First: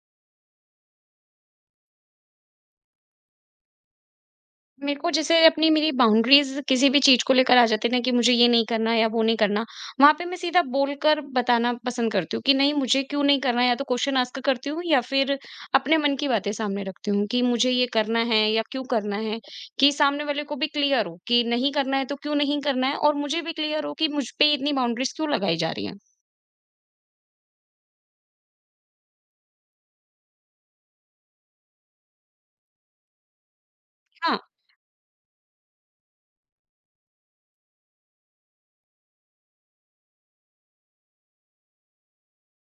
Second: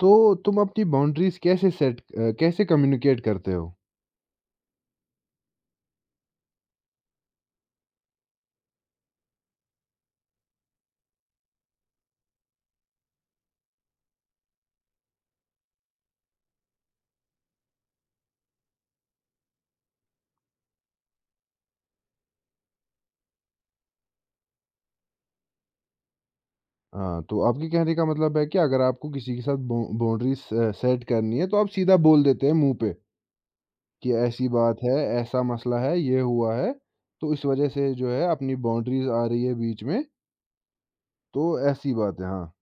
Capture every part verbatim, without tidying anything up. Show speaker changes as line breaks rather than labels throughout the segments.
तो तुम अपनी बाउंड्रीज़ कैसे सेट अ, कैसे कम्युनिकेट करते हो?
मेरे को जैसे अपनी मेरी बाउंड्रीज़ किसी भी चीज़ को लेकर आ जाती है ना कि मुझे ये नहीं करना या वो नहीं करना, वहाँ पे मैं सीधा बोलकर बताना पसंद करती हूँ कि नहीं, मुझे क्यों नहीं करना है, या तो क्वेश्चन आस्क करती हूँ या फिर अपने मन की बातें सामने रखती हूँ कि मुझे ये करना है या क्यों करना है, कि सामने वाले को भी क्लियर हो कि नहीं करना है तो क्यों नहीं करना है और मुझे भी क्लियर हो कि मुझ पे इतनी बाउंड्रीज़ क्यों लगाई जा रही हैं।
हाँ, तो आपके कहने का मतलब है कि अगर आपको किसी के साथ बाउ बाउंड्रीज़ अ, सेट करनी है, तो आप सीधा बोल देते हैं मुँह पे कि
हाँ,
ऐसी बात है, ऐसा मसला है, ये हुआ है, तो इस वज़ह से जो है अपनी बाउंड्रीज़ आ रही है बीच में, तो ऐसी बात है। हाँ।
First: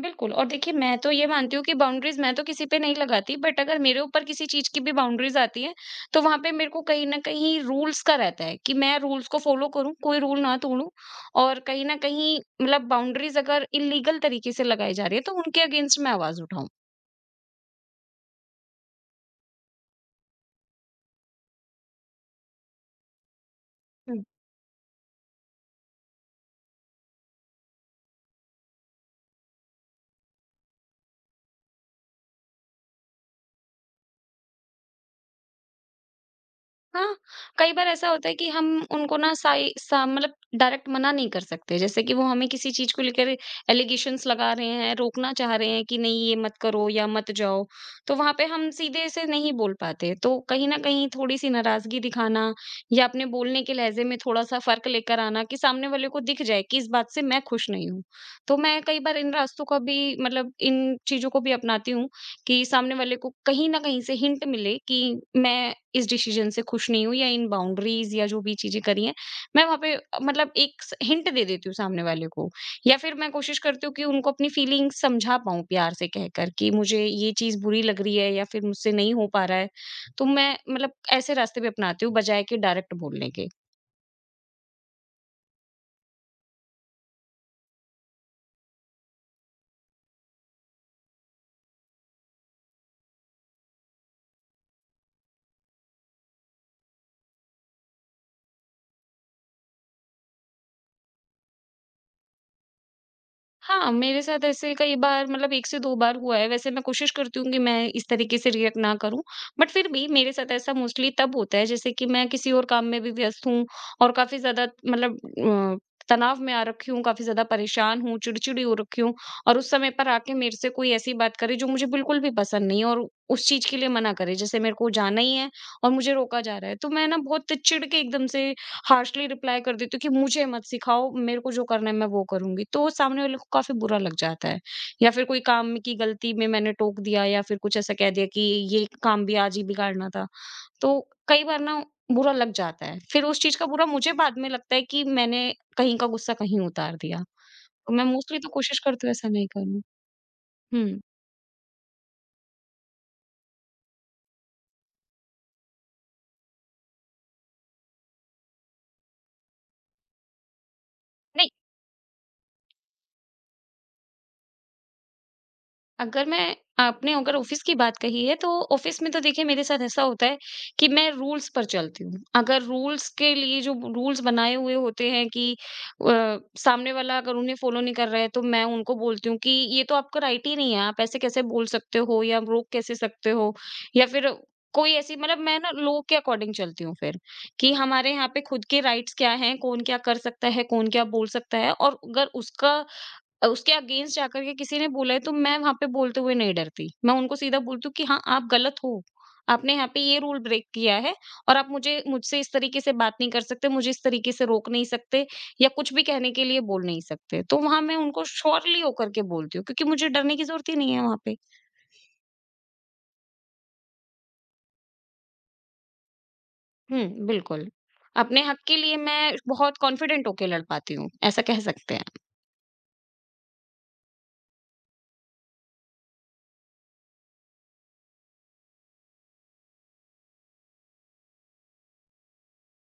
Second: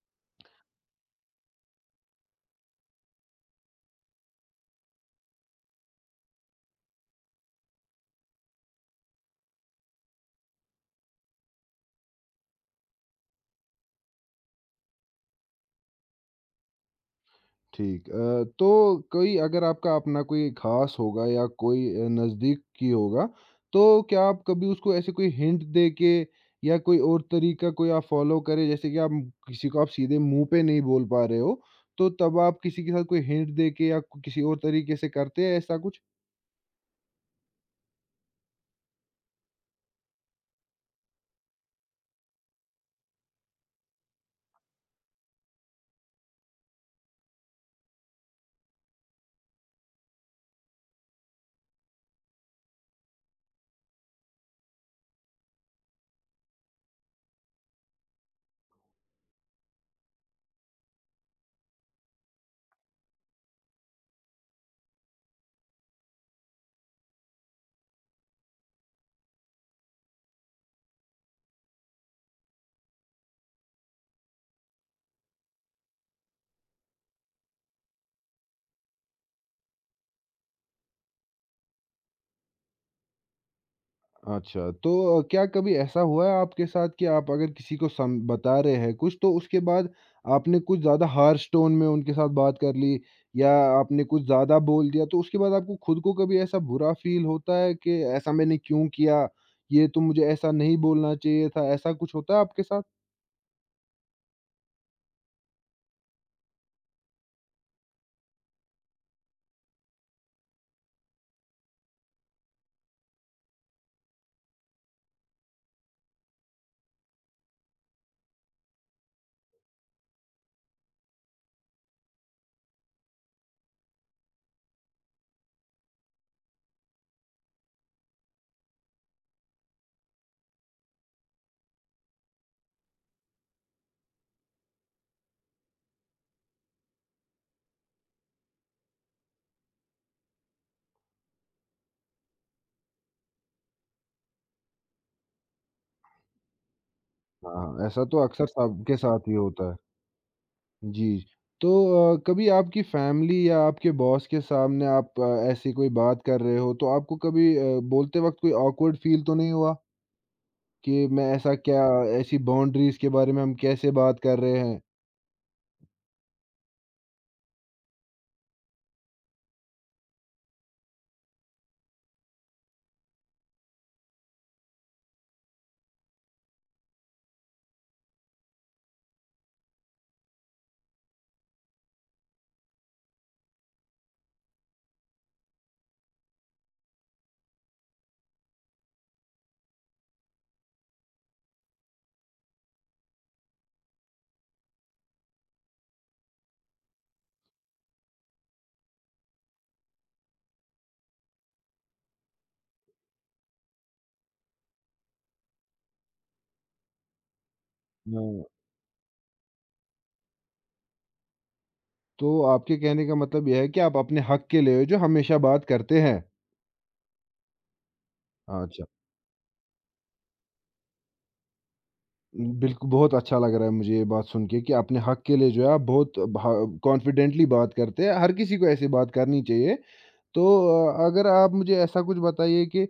बिल्कुल। और देखिए, मैं तो ये मानती हूँ कि बाउंड्रीज मैं तो किसी पे नहीं लगाती, बट अगर मेरे ऊपर किसी चीज की भी बाउंड्रीज आती है तो वहां पे मेरे को कहीं ना कहीं रूल्स का रहता है कि मैं रूल्स को फॉलो करूँ, कोई रूल ना तोड़ूं। और कहीं ना कहीं मतलब बाउंड्रीज अगर इलीगल तरीके से लगाई जा रही है तो उनके अगेंस्ट मैं आवाज उठाऊं।
ठीक, अ, तो कोई अगर आपका अपना कोई खास होगा या कोई अ, नज़दीक की होगा, तो क्या आप कभी उसको ऐसे कोई हिंट दे के या कोई और तरीका कोई आप फ़ॉलो करें, जैसे कि आप किसी को आप सीधे मुँह पे नहीं बोल पा रहे हो, तो तब आप किसी के साथ कोई हिंट दे के या किसी और तरीके से करते हैं ऐसा कुछ?
हाँ, कई बार ऐसा होता है कि हम उनको ना, साइ सा मतलब डायरेक्ट मना नहीं कर सकते। जैसे कि वो हमें किसी चीज़ को लेकर एलिगेशंस लगा रहे हैं, रोकना चाह रहे हैं कि नहीं, ये मत करो या मत जाओ। तो वहाँ पे हम सीधे से नहीं बोल पाते। तो कहीं न कहीं थोड़ी-सी नाराज़गी दिखाना या अपने बोलने के लहज़े में थोड़ा-सा फ़र्क लेकर आना, कि सामने वाले को दिख जाए कि इस बात से मैं खुश नहीं हूँ। तो मैं कई बार इन रास्तों का भी मतलब इन चीज़ों को भी अपनाती हूँ कि सामने वाले को कहीं न कहीं से हिंट मिले कि मैं इस डिसीज़न से खुश नहीं हूँ या इन बाउंड्रीज़ या जो भी चीज़ें करी हैं, मैं वहाँ पे अ, मतलब एक स हिंट दे देती हूँ सामने वाले को। या फिर मैं कोशिश करती हूँ कि उनको अपनी फीलिंग्स समझा पाऊँ, प्यार से कहकर कि मुझे ये चीज़ बुरी लग रही है या फिर मुझसे नहीं हो पा रहा है। तो मैं मतलब ऐसे रास्ते भी अपनाती हूँ बजाए कि डायरेक्ट बोलने के।
अच्छा, तो अ, क्या कभी ऐसा हुआ है आपके साथ कि आप अगर किसी को सम बता रहे हैं कुछ, तो उसके बाद आपने कुछ ज़्यादा हार्श टोन में उनके साथ बात कर ली, या आपने कुछ ज़्यादा बोल दिया, तो उसके बाद आपको खुद को कभी ऐसा बुरा फ़ील होता है कि ऐसा मैंने क्यों किया? ये तो मुझे ऐसा नहीं बोलना चाहिए था, ऐसा कुछ होता है आपके साथ?
हाँ, मेरे साथ ऐसे कई बार मतलब एक से दो बार हुआ है। वैसे मैं कोशिश करती हूँ कि मैं इस तरीके से रिएक्ट ना करूँ। बट फिर भी मेरे साथ ऐसा मोस्टली तब होता है जैसे कि मैं किसी और काम में भी व्यस्त हूँ और काफ़ी ज़्यादा मतलब अ, तनाव में आ रखी हूँ, काफ़ी ज़्यादा परेशान हूँ, चिड़चिड़ी हो रखी हूँ और उस समय पर आके मेरे से कोई ऐसी बात करे जो मुझे बिल्कुल भी पसंद नहीं है और उस चीज़ के लिए मना करे। जैसे मेरे को जाना ही है और मुझे रोका जा रहा है, तो मैं ना बहुत चिढ़ के एकदम से हार्शली रिप्लाई कर देती हूँ कि मुझे मत सिखाओ, मेरे को जो करना है मैं वो करूँगी। तो सामने वाले को काफ़ी बुरा लग जाता है। या फिर कोई काम की गलती में मैंने टोक दिया या फिर कुछ ऐसा कह दिया कि ये काम भी आज ही बिगाड़ना था। तो कई बार ना बुरा लग जाता है। फिर उस चीज़ का बुरा मुझे बाद में लगता है कि मैंने कहीं का गुस्सा कहीं उतार दिया।
हाँ,
तो मैं
ऐसा तो
मोस्टली
अक्सर
तो कोशिश
सबके
करती हूँ
साथ
ऐसा
ही
नहीं
होता है।
करूँ। हुँ।
जी। तो अ, कभी आपकी फैमिली या आपके बॉस के सामने आप अ, ऐसी कोई बात कर रहे हो, तो आपको कभी अ, बोलते वक़्त कोई ऑकवर्ड फ़ील तो नहीं हुआ? कि मैं
नहीं।
ऐसा क्या, ऐसी बाउंड्रीज़ के बारे में हम कैसे बात कर रहे हैं?
अगर मैं आपने अगर ऑफ़िस की बात कही है, तो ऑफ़िस में तो देखिए, मेरे साथ ऐसा होता है कि मैं रूल्स पर चलती हूँ। अगर रूल्स के लिए जो रूल्स बनाए हुए होते हैं कि अ, सामने वाला अगर उन्हें फ़ॉलो नहीं कर रहा है, तो मैं उनको बोलती हूँ कि ये तो आपका राइट ही नहीं है, आप ऐसे कैसे बोल सकते हो या रोक कैसे सकते हो? या फिर कोई ऐसी मतलब, मैं ना लोगों के अकॉर्डिंग चलती हूँ फिर, कि हमारे यहाँ पे खुद के राइट्स क्या हैं, कौन क्या कर सकता है, कौन क्या बोल सकता है और अगर उसका अ, उसके अगेंस्ट जाकर के किसी ने बोला है तो मैं वहाँ पे बोलते हुए नहीं डरती। मैं उनको सीधा बोलती हूँ कि हाँ, आप गलत हो। आपने यहाँ पे ये रूल ब्रेक किया है और आप मुझे मुझसे इस तरीके से बात नहीं कर सकते, मुझे इस तरीके से रोक नहीं सकते या कुछ भी कहने के लिए बोल नहीं सकते। तो वहाँ मैं उनको
हाँ।
श्योरली होकर के बोलती हूँ, क्योंकि मुझे डरने की ज़रूरत ही नहीं है वहाँ पे।
तो आपके कहने का मतलब ये है कि आप अपने हक के लिए जो हमेशा बात करते हैं।
हुँ, बिल्कुल। अपने हक के
अच्छा।
लिए मैं बहुत कॉन्फिडेंट होके लड़ पाती हूँ, ऐसा कह सकते हैं।
बिल्कुल, बहुत अच्छा लग रहा है मुझे ये बात सुन के कि अपने हक के लिए जो है आप बहुत भा कॉन्फिडेंटली बात करते हैं। हर किसी को ऐसी बात करनी चाहिए। तो अ, अगर आप मुझे ऐसा कुछ बताइए कि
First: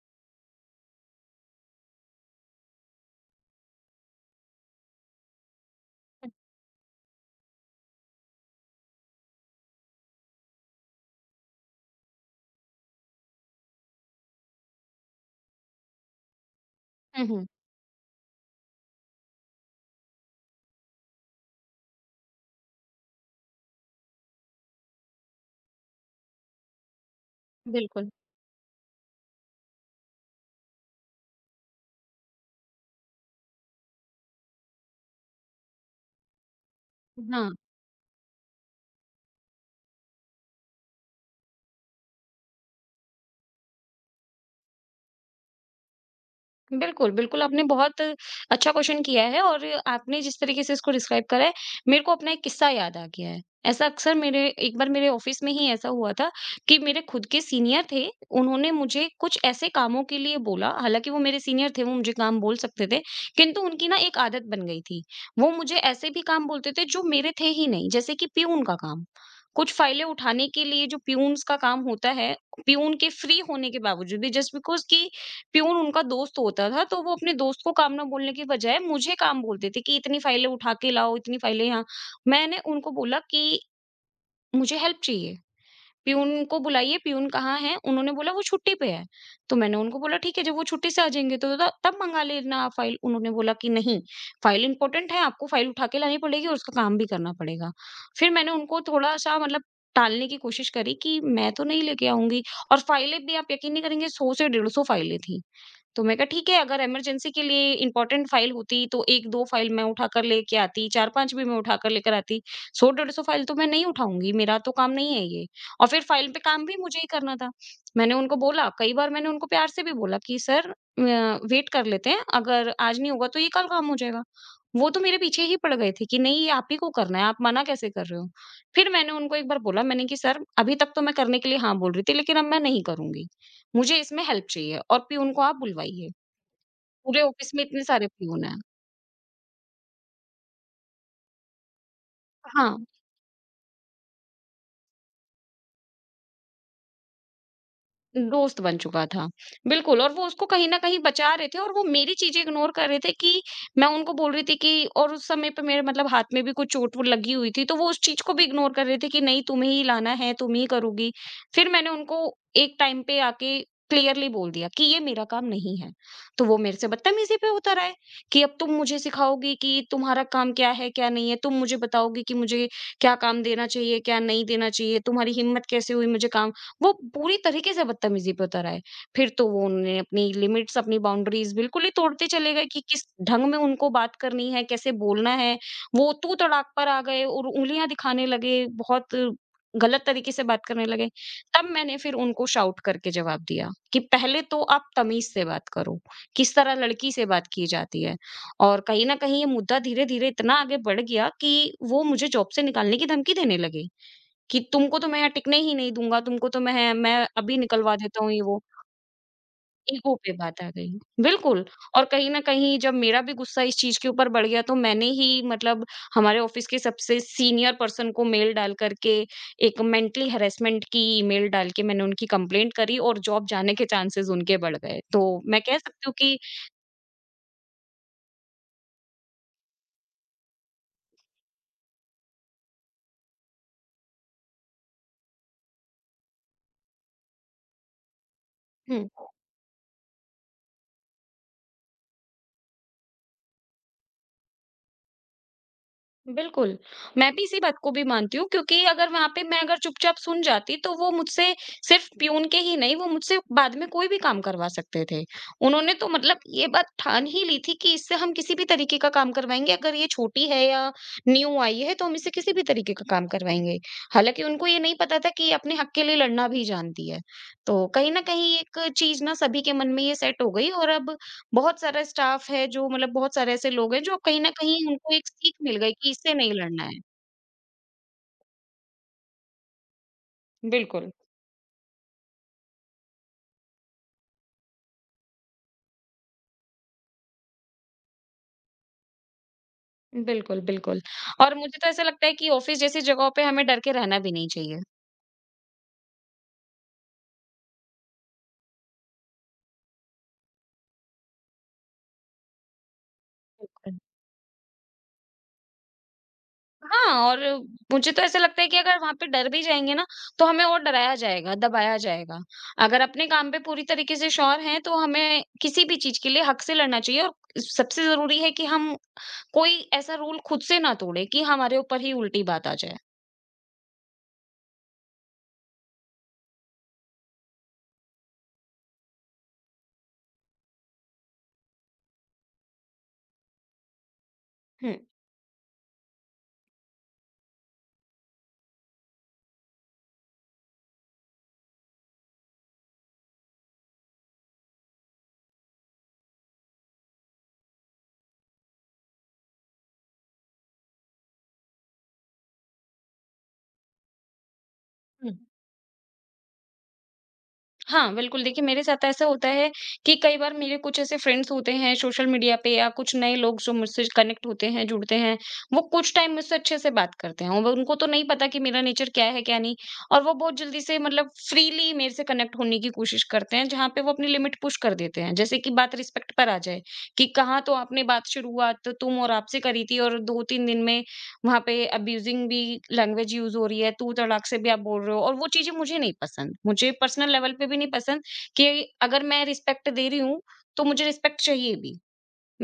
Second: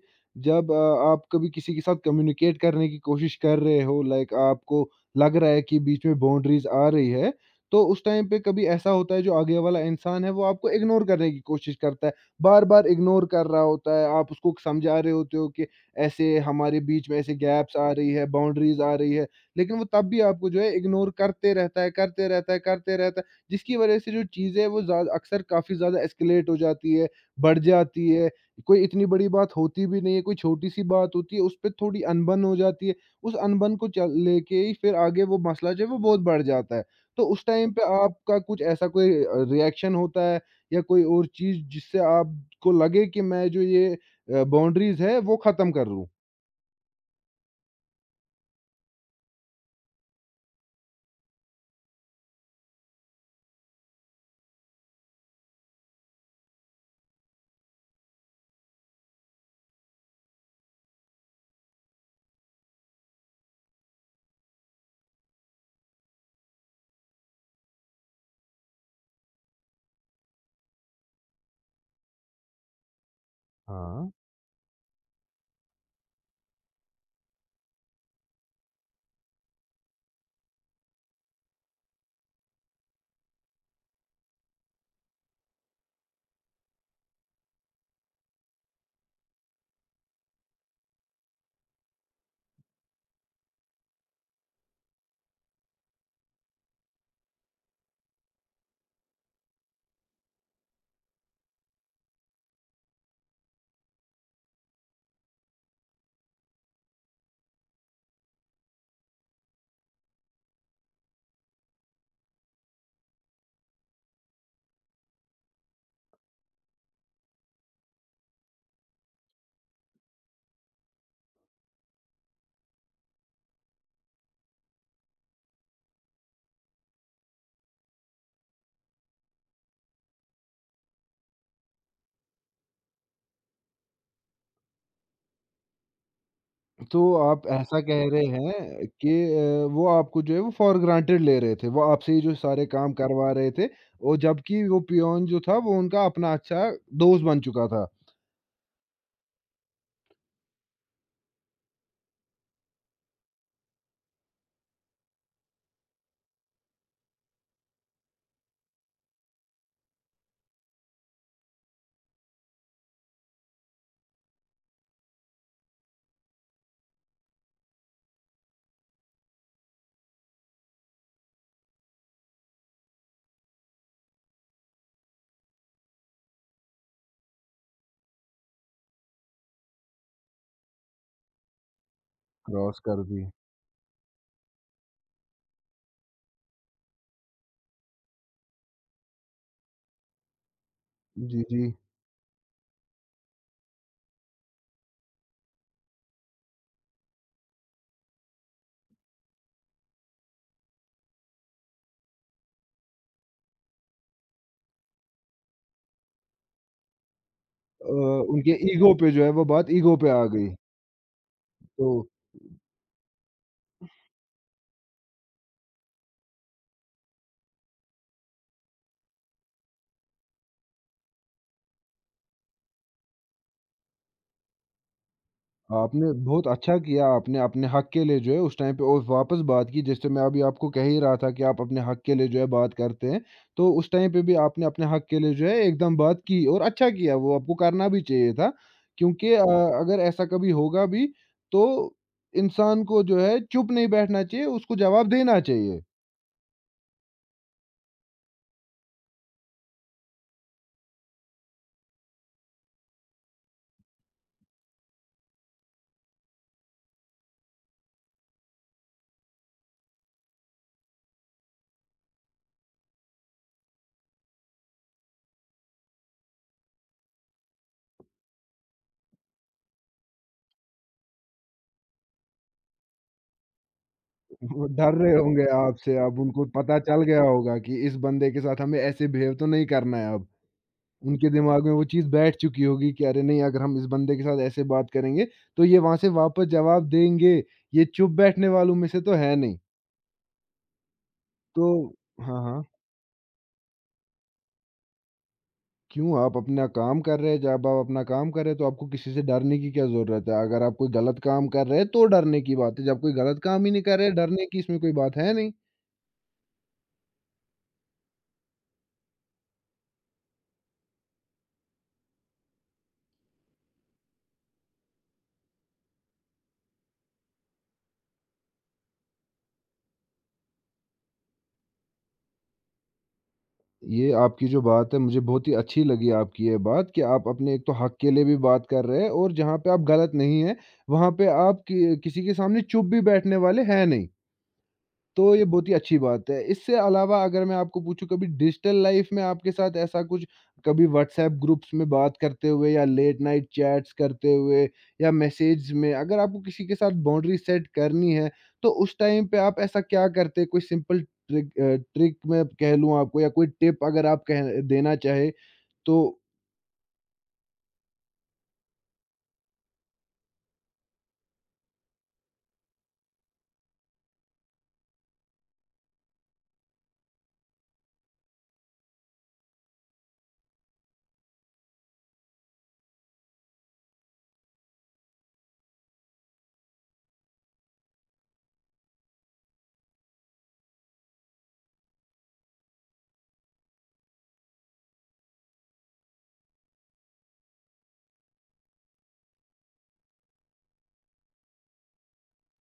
जब अ, आप कभी किसी के साथ कम्युनिकेट करने की कोशिश कर रहे हो, लाइक आपको लग रहा है कि बीच में बाउंड्रीज आ रही है, तो उस टाइम पे कभी ऐसा होता है जो आगे वाला इंसान है वो आपको इग्नोर करने की कोशिश करता है, बार बार इग्नोर कर रहा होता है, आप उसको समझा रहे होते हो कि ऐसे हमारे बीच में
हुँ,
ऐसे
हुँ।
गैप्स आ रही है, बाउंड्रीज आ रही है, लेकिन वो तब भी आपको जो है इग्नोर करते रहता है, करते रहता है, करते रहता है, जिसकी वजह से जो चीज़ है वो ज्यादा अक्सर काफ़ी ज़्यादा एस्केलेट हो जाती है, बढ़ जाती
बिल्कुल।
है। कोई इतनी बड़ी बात होती भी नहीं है, कोई छोटी-सी बात होती है, उसपे थोड़ी अनबन हो जाती है। उस अनबन को चल लेके ही फिर आगे वो मसला जो है वो बहुत बढ़ जाता है। तो उस
हाँ।
टाइम पे आपका कुछ ऐसा कोई अ, रिएक्शन होता है या कोई और चीज़ जिससे आपको लगे कि मैं जो ये अ, बाउंड्रीज़ है वो ख़त्म कर लूँ?
बिल्कुल, बिल्कुल, आपने बहुत अच्छा क्वेश्चन किया है और आपने जिस तरीके से इसको डिस्क्राइब करा है, मेरे को अपना एक किस्सा याद आ गया है। ऐसा अक्सर मेरे एक बार मेरे ऑफ़िस में ही ऐसा हुआ था कि मेरे खुद के सीनियर थे, उन्होंने मुझे कुछ ऐसे कामों के लिए बोला। हालाँकि वो मेरे सीनियर थे, वो मुझे काम बोल सकते थे, किंतु उनकी ना एक आदत बन गई थी। वो मुझे ऐसे भी काम बोलते थे जो मेरे थे ही नहीं, जैसे कि प्यून का काम। कुछ फाइलें उठाने के लिए जो प्यून्स का काम होता है, प्यून के फ्री होने के
हाँ।
बावजूद भी, जस्ट बिकॉज़ कि प्यून उनका दोस्त होता था, तो वो अपने दोस्त को काम ना बोलने की बजाय मुझे काम बोलते थे कि इतनी फाइलें उठा के लाओ, इतनी फाइलें यहाँ। मैंने उनको बोला कि मुझे हेल्प चाहिए, प्यून को बुलाइए, प्यून कहाँ है? उन्होंने बोला वो छुट्टी पे है। तो मैंने उनको बोला ठीक है, जब वो छुट्टी से आ जाएँगे तो त तब मँगा लेना आप फाइल। उन्होंने बोला कि नहीं, फाइल इम्पोर्टेंट है, आपको फाइल उठा के लानी पड़ेगी और उसका काम भी करना पड़ेगा। फिर मैंने उनको थोड़ा-सा मतलब टालने की कोशिश करी कि मैं तो नहीं लेके आऊँगी। और फाइलें भी, आप यकीन नहीं करेंगे, सौ से डेढ़ सौ फाइलें थी। तो मैं कहा ठीक है, अगर इमरजेंसी के लिए इम्पोर्टेंट फाइल होती तो एक दो फाइल मैं उठा कर लेके आती, चार पाँच भी मैं उठा कर लेकर आती। सौ डेढ़ सौ फाइल तो मैं नहीं उठाऊँगी, मेरा तो काम नहीं है ये। और फिर फाइल पे काम भी मुझे ही करना था। मैंने उनको बोला, कई बार मैंने उनको प्यार से भी बोला कि सर अ, वेट कर लेते हैं, अगर आज नहीं होगा तो ये कल काम हो जाएगा। वो तो मेरे पीछे ही पड़ गए थे कि नहीं, ये आप ही को करना है, आप मना कैसे कर रहे हो? फिर मैंने उनको एक बार बोला, मैंने कि सर, अभी तक तो मैं करने के लिए हाँ बोल रही थी, लेकिन अब मैं नहीं करूँगी। मुझे इसमें हेल्प चाहिए और पियून को आप बुलवाइए।
तो
पूरे
आप
ऑफिस में
ऐसा
इतने
कह
सारे
रहे
पियून हैं।
हैं कि अ, वो आपको जो है वो फॉर ग्रांटेड ले रहे थे। वो आपसे ही जो सारे
हाँ।
काम करवा रहे थे, और जबकि वो पियोन जो था वो उनका अपना अच्छा दोस्त बन चुका था।
दोस्त बन चुका था। बिल्कुल। और वो उसको कहीं न कहीं बचा रहे थे और वो मेरी चीज़ें इग्नोर कर रहे थे कि मैं उनको बोल रही थी कि, और उस समय पे मेरे मतलब हाथ में भी कुछ चोट वो लगी हुई थी, तो वो उस चीज़ को भी इग्नोर कर रहे थे कि नहीं, तुम्हें ही लाना है, तुम ही करोगी। फिर मैंने उनको एक टाइम पे आके क्लियरली बोल दिया कि ये मेरा काम नहीं है। तो वो मेरे से बदतमीज़ी पे उतर आए कि अब तुम मुझे सिखाओगी कि तुम्हारा काम क्या है, क्या नहीं है? तुम मुझे बताओगी कि मुझे क्या काम देना चाहिए, क्या नहीं देना चाहिए? तुम्हारी हिम्मत कैसे हुई मुझे काम? वो पूरी तरीके से बदतमीजी पे उतर आए। फिर तो वो, उन्होंने अपनी लिमिट्स, अपनी बाउंड्रीज़ बिल्कुल ही तोड़ते चले गए
क्रॉस
कि
कर
किस
दी।
ढंग में उनको बात करनी है, कैसे बोलना है। वो तू तड़ाक पर आ गए और उँगलियाँ दिखाने लगे, बहुत गलत तरीके से बात करने लगे।
जी,
तब
जी।
मैंने फिर उनको शाउट करके जवाब दिया कि पहले तो आप तमीज़ से बात करो, किस तरह लड़की से बात की जाती है। और कहीं न कहीं ये मुद्दा धीरे-धीरे इतना आगे बढ़ गया कि वो मुझे जॉब से निकालने की धमकी देने लगे। कि तुमको तो मैं यहाँ टिकने ही नहीं दूँगा, तुमको तो मैं मैं अभी
अ,
निकलवा देता हूँ, ये
उनके
वो।
ईगो पे जो है वो बात ईगो पे
ईगो
आ
पे
गई।
बात आ गई। बिल्कुल।
तो
और कहीं न कहीं जब मेरा भी गुस्सा इस चीज़ के ऊपर बढ़ गया तो मैंने ही मतलब हमारे ऑफ़िस के सबसे सीनियर पर्सन को मेल डाल कर के, एक मेंटली हैरेसमेंट की ईमेल डाल के मैंने उनकी कंप्लेंट करी और जॉब जाने के चांसेस उनके बढ़ गए। तो मैं कह सकती
आपने
हूँ कि
बहुत अच्छा किया, आपने अपने हक के लिए जो है उस टाइम पे और वापस बात की, जैसे मैं अभी आपको कह ही रहा था कि आप अपने हक के लिए जो है बात करते हैं। तो उस टाइम पे भी आपने अपने हक के लिए जो है एकदम बात की, और अच्छा किया, वो आपको करना भी चाहिए था।
हुँ।
क्योंकि अ, अगर ऐसा कभी होगा भी, तो इंसान को जो है चुप नहीं बैठना चाहिए, उसको जवाब देना चाहिए।
बिल्कुल, मैं भी इसी बात को भी मानती हूँ, क्योंकि अगर वहाँ पे मैं अगर चुपचाप सुन जाती तो वो मुझसे सिर्फ़ पियून के ही नहीं, वो मुझसे बाद में कोई भी काम करवा सकते थे। उन्होंने तो मतलब ये बात ठान ही ली थी कि इससे हम किसी भी तरीके का काम करवाएँगे, अगर ये छोटी है या न्यू आई है तो हम इससे किसी भी तरीके का काम करवाएँगे। हालाँकि उनको ये नहीं पता था कि ये अपने हक के लिए लड़ना भी जानती है। तो कहीं न कहीं एक चीज़ ना सभी के मन में ये सेट हो गई। और अब बहुत सारा स्टाफ है जो मतलब बहुत सारे ऐसे लोग हैं जो कहीं न
वो
कहीं
डर रहे
उनको एक
होंगे
सीख मिल गई
आपसे,
कि
अब
इससे
उनको
नहीं
पता
लड़ना है।
चल गया होगा कि इस बंदे के साथ हमें ऐसे बिहेव तो नहीं करना है अब।
बिल्कुल।
उनके दिमाग में वो चीज़ बैठ चुकी होगी कि अरे नहीं, अगर हम इस बंदे के साथ ऐसे बात करेंगे, तो ये वहाँ से वापस जवाब देंगे, ये चुप बैठने वालों में से तो है नहीं।
बिल्कुल, बिल्कुल और
तो
मुझे तो ऐसा लगता है
हाँ,
कि
हाँ।
ऑफ़िस जैसी जगहों पे हमें डर के रहना भी नहीं चाहिए।
क्यों, आप अपना काम कर रहे हैं, जब आप अपना काम कर रहे हैं तो आपको किसी से डरने की क्या ज़रूरत है? अगर आप कोई गलत काम कर रहे हैं तो डरने की बात है, जब कोई गलत काम ही नहीं
बिल्कुल।
कर रहे, डरने की इसमें कोई बात है नहीं।
हाँ, और मुझे तो ऐसा लगता है कि अगर वहाँ पे डर भी जाएँगे ना, तो हमें और डराया जाएगा, दबाया जाएगा। अगर अपने काम पे पूरी तरीके से श्योर हैं, तो हमें किसी भी चीज़ के लिए हक से लड़ना चाहिए। और सबसे ज़रूरी है कि हम कोई ऐसा रूल खुद से ना तोड़ें कि हमारे ऊपर ही उल्टी बात आ जाए।
ये आपकी जो बात है मुझे बहुत ही अच्छी लगी, आपकी ये बात कि आप अपने एक तो हक के लिए भी बात कर रहे हैं, और जहाँ पे आप गलत नहीं हैं, वहाँ पे आप कि किसी के सामने चुप भी बैठने वाले हैं नहीं।
हुँ।
तो ये बहुत ही अच्छी बात है। इससे अलावा अगर मैं आपको पूछूँ, कभी डिजिटल लाइफ़ में आपके साथ ऐसा कुछ, कभी व्हाट्सऐप ग्रुप्स में बात करते हुए या लेट नाइट चैट्स करते हुए, या मैसेज में अगर आपको किसी के साथ बाउंड्री सेट करनी है, तो उस टाइम पे आप ऐसा क्या करते? कोई सिंपल ट्रिक अ, ट्रिक मैं कह लूँ आपको, या कोई टिप अगर आप कह देना चाहें,
हुँ।
तो
हाँ, बिल्कुल। देखिए, मेरे साथ ऐसा होता है कि कई बार मेरे कुछ ऐसे फ्रेंड्स होते हैं सोशल मीडिया पे, या कुछ नए लोग जो मुझसे कनेक्ट होते हैं, जुड़ते हैं, वो कुछ टाइम मुझसे अच्छे से बात करते हैं। वो उनको तो नहीं पता कि मेरा नेचर क्या है, क्या नहीं। और वो बहुत जल्दी से मतलब फ्रीली मेरे से कनेक्ट होने की कोशिश करते हैं, जहाँ पे वो अपनी लिमिट पुश कर देते हैं। जैसे कि बात रिस्पेक्ट पर आ जाए कि कहाँ तो आपने बात शुरुआत तो तुम और आपसे करी थी, और दो तीन दिन में वहाँ पे अब्यूजिंग भी लैंग्वेज यूज़ हो रही है, तू तड़ाक से भी आप बोल रहे हो, और वो चीज़ें मुझे नहीं पसंद। मुझे पर्सनल लेवल पे भी नहीं पसंद कि अगर मैं रिस्पेक्ट दे रही हूँ, तो मुझे रिस्पेक्ट चाहिए भी।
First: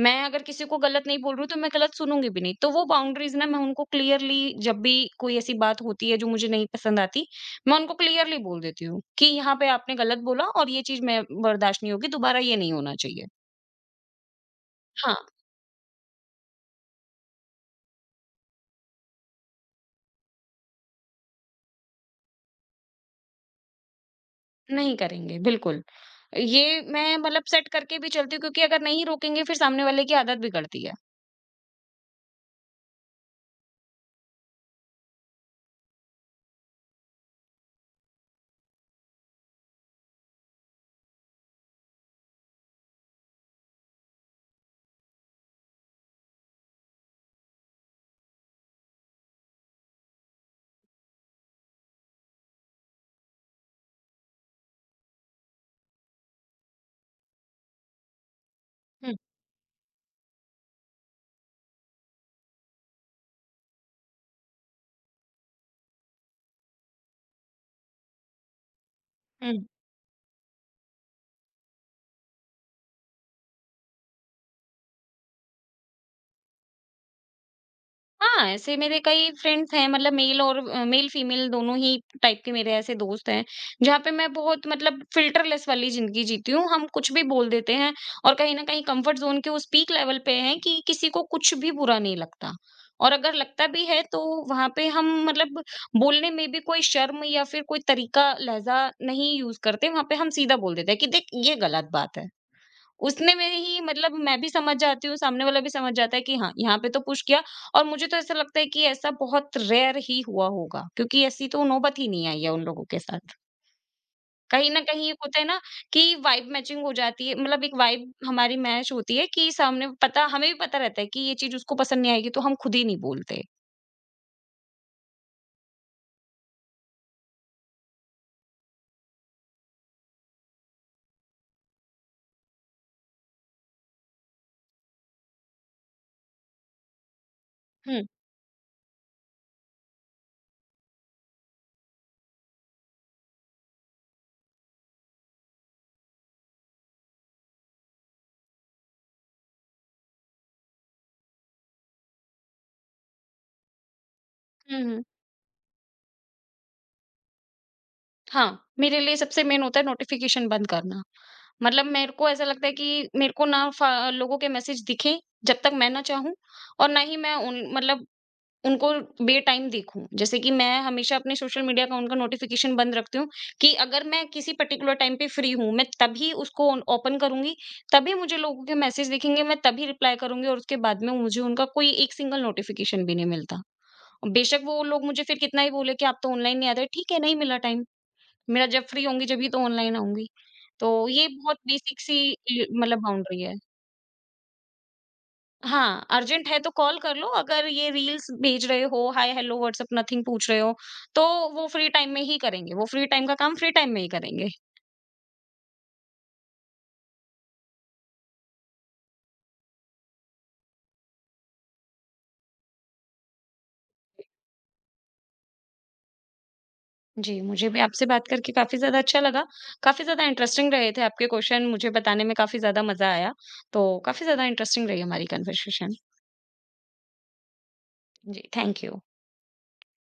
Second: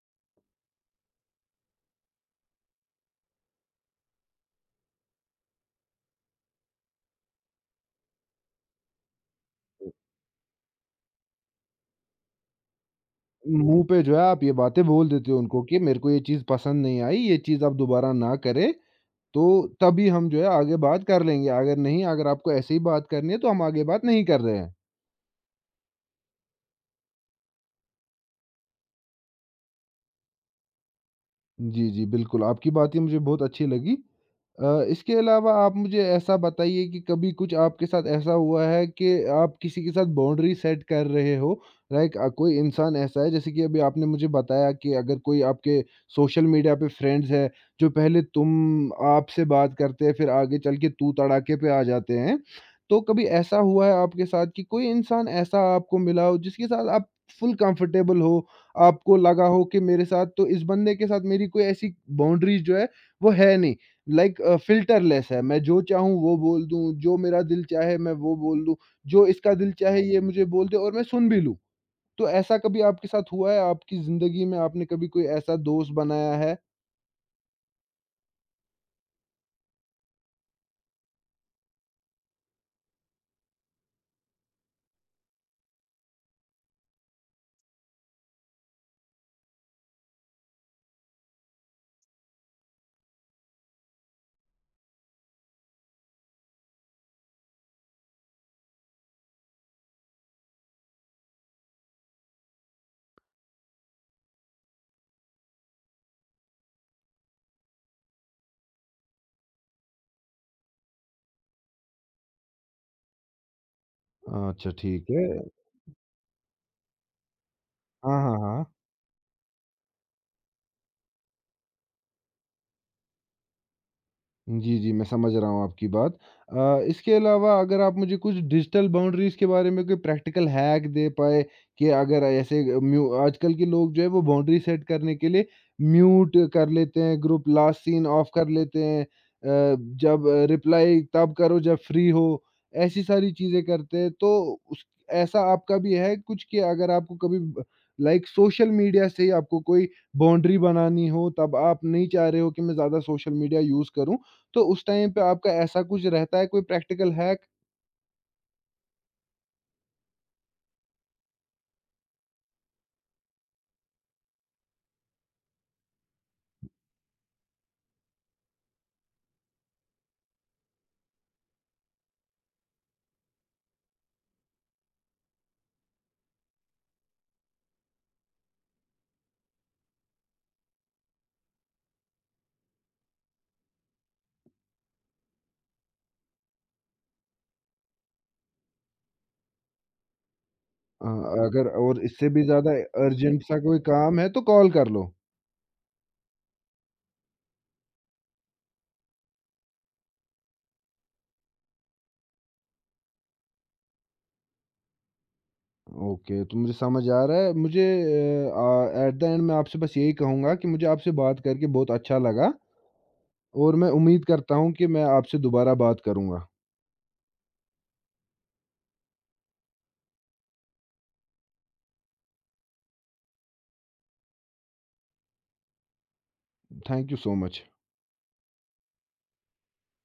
मैं अगर किसी को गलत नहीं बोल रही हूँ, तो मैं गलत सुनूँगी भी नहीं। तो वो बाउंड्रीज़ ना, मैं उनको क्लियरली जब भी कोई ऐसी बात होती है जो मुझे नहीं पसंद आती, मैं उनको क्लियरली बोल देती हूँ कि यहाँ पे आपने गलत बोला और ये चीज़ मैं बर्दाश्त नहीं होगी, दोबारा ये नहीं होना चाहिए।
मुँह पे जो है आप ये बातें बोल
हाँ।
देते हो उनको कि मेरे को ये चीज़ पसंद नहीं आई, ये चीज़ आप दोबारा ना करें। तो तभी हम जो है आगे बात कर लेंगे, अगर नहीं, अगर आपको ऐसे ही बात करनी है तो हम आगे बात नहीं कर रहे हैं।
नहीं करेंगे, बिल्कुल। ये मैं मतलब सेट करके भी चलती हूँ, क्योंकि अगर नहीं रोकेंगे फिर सामने वाले की आदत बिगड़ती है।
जी, जी, बिल्कुल, आपकी बातें मुझे बहुत अच्छी लगी। अ, इसके अलावा आप मुझे ऐसा बताइए कि कभी कुछ आपके साथ ऐसा हुआ है कि आप किसी के साथ बाउंड्री सेट कर रहे हो, लाइक अ, कोई इंसान ऐसा है, जैसे कि अभी आपने मुझे बताया कि अगर कोई आपके सोशल मीडिया पे फ्रेंड्स हैं, जो पहले तुम आपसे बात करते हैं, फिर आगे चल के तू तड़ाके पे आ जाते हैं। तो कभी ऐसा हुआ है आपके साथ कि कोई इंसान ऐसा आपको मिला हो जिसके साथ आप फुल कंफर्टेबल हो,
हुँ,
आपको लगा हो कि मेरे साथ, तो इस बंदे के साथ मेरी कोई ऐसी बाउंड्रीज़ जो है वो है नहीं। लाइक अ, फ़िल्टरलेस है, मैं जो चाहूँ वो बोल दूँ, जो मेरा दिल चाहे मैं वो बोल दूँ, जो इसका
हुँ।
दिल चाहे ये मुझे बोल दे और मैं सुन भी लूँ। तो ऐसा कभी आपके साथ हुआ है? आपकी ज़िंदगी में आपने कभी कोई ऐसा दोस्त बनाया है?
हाँ, ऐसे मेरे कई फ्रेंड्स हैं, मतलब मेल और अ, मेल फीमेल दोनों ही टाइप के मेरे ऐसे दोस्त हैं, जहाँ पे मैं बहुत मतलब फ़िल्टरलेस वाली ज़िंदगी जीती हूँ। हम कुछ भी बोल देते हैं और कहीं न कहीं कम्फ़र्ट ज़ोन के उस पीक लेवल पे हैं कि किसी को कुछ भी बुरा नहीं लगता। और अगर लगता भी है तो वहाँ पे हम मतलब बोलने में भी कोई शर्म या फिर कोई तरीका, लहज़ा नहीं यूज़ करते। वहाँ पे हम सीधा बोल देते हैं कि देख ये गलत बात है। उसने में ही मतलब मैं भी समझ जाती हूँ, सामने वाला भी समझ जाता है कि हाँ, यहाँ पे तो पुश किया। और मुझे तो ऐसा लगता है कि ऐसा बहुत रेयर ही हुआ होगा, क्योंकि ऐसी तो नौबत ही नहीं आई है उन लोगों के साथ। कहीं
अच्छा,
न कहीं
ठीक
एक
है।
होता है ना कि वाइब मैचिंग हो जाती है, मतलब एक वाइब
हाँ, हाँ,
हमारी
हाँ।
मैच होती है कि सामने पता हमें भी पता रहता है कि ये चीज़ उसको पसंद नहीं आएगी, तो हम खुद ही नहीं बोलते।
जी, जी, मैं समझ रहा हूँ आपकी बात। अ, इसके अलावा अगर आप मुझे कुछ डिजिटल बाउंड्रीज़ के बारे में कोई प्रैक्टिकल हैक दे पाएँ, कि अगर ऐसे म्यू आजकल के लोग जो है वो बाउंड्री सेट करने के लिए म्यूट कर लेते हैं, ग्रुप लास्ट
हुँ।
सीन ऑफ कर लेते हैं। अ, जब रिप्लाई तब करो जब फ्री हो, ऐसी सारी चीज़ें करते हैं। तो उस, ऐसा आपका भी है कुछ कि अगर आपको कभी ब लाइक सोशल मीडिया से ही आपको कोई बाउंड्री बनानी हो, तब आप नहीं चाह रहे हो कि मैं ज़्यादा सोशल मीडिया यूज़ करूँ। तो
हुँ,
उस
हुँ।
टाइम पे आपका ऐसा कुछ रहता है कोई प्रैक्टिकल हैक?
हाँ, मेरे लिए सबसे मेन होता है नोटिफ़िकेशन बंद करना। मतलब मेरे को ऐसा लगता है कि मेरे को ना फ लोगों के मैसेज दिखें जब तक मैं ना चाहूँ, और ना ही मैं उन मतलब उनको बेटाइम देखूँ। जैसे कि मैं हमेशा अपने सोशल मीडिया अकाउंट का नोटिफ़िकेशन बंद रखती हूँ कि अगर मैं किसी पर्टिकुलर टाइम पे फ्री हूँ, मैं तभी उसको ओन ओपन करूँगी, तभी मुझे लोगों के मैसेज दिखेंगे, मैं तभी रिप्लाई करूँगी, और उसके बाद में मुझे उनका कोई एक सिंगल नोटिफ़िकेशन भी नहीं मिलता। बेशक वो लोग मुझे फिर कितना ही बोले कि आप तो ऑनलाइन नहीं आते, ठीक है, नहीं मिला टाइम। मेरा जब फ्री होंगी जब ही तो ऑनलाइन आऊँगी। तो
अ,
ये बहुत
अगर
बेसिक
और
सी
इससे भी
ये
ज़्यादा
मतलब बाउंड्री
अर्जेंट
है।
सा कोई काम है तो कॉल कर लो।
हाँ, अर्जेंट है तो कॉल कर लो, अगर ये रील्स भेज रहे हो, हाय, हेलो, व्हाट्सएप, नथिंग पूछ रहे हो, तो वो फ्री टाइम में ही करेंगे, वो फ्री टाइम का काम फ्री टाइम में ही करेंगे।
ओके, तो मुझे समझ आ रहा है। मुझे अ, एट द एंड मैं आपसे बस यही कहूँगा कि मुझे आपसे बात करके बहुत अच्छा लगा, और मैं उम्मीद करता हूँ कि मैं आपसे दोबारा बात करूँगा।
जी, मुझे भी आपसे बात करके काफ़ी ज़्यादा अच्छा लगा, काफ़ी ज़्यादा इंटरेस्टिंग रहे थे आपके क्वेश्चन, मुझे बताने में काफ़ी ज़्यादा मज़ा आया। तो काफ़ी ज़्यादा इंटरेस्टिंग रही हमारी conversation.
Thank you so much.
जी, थैंक यू।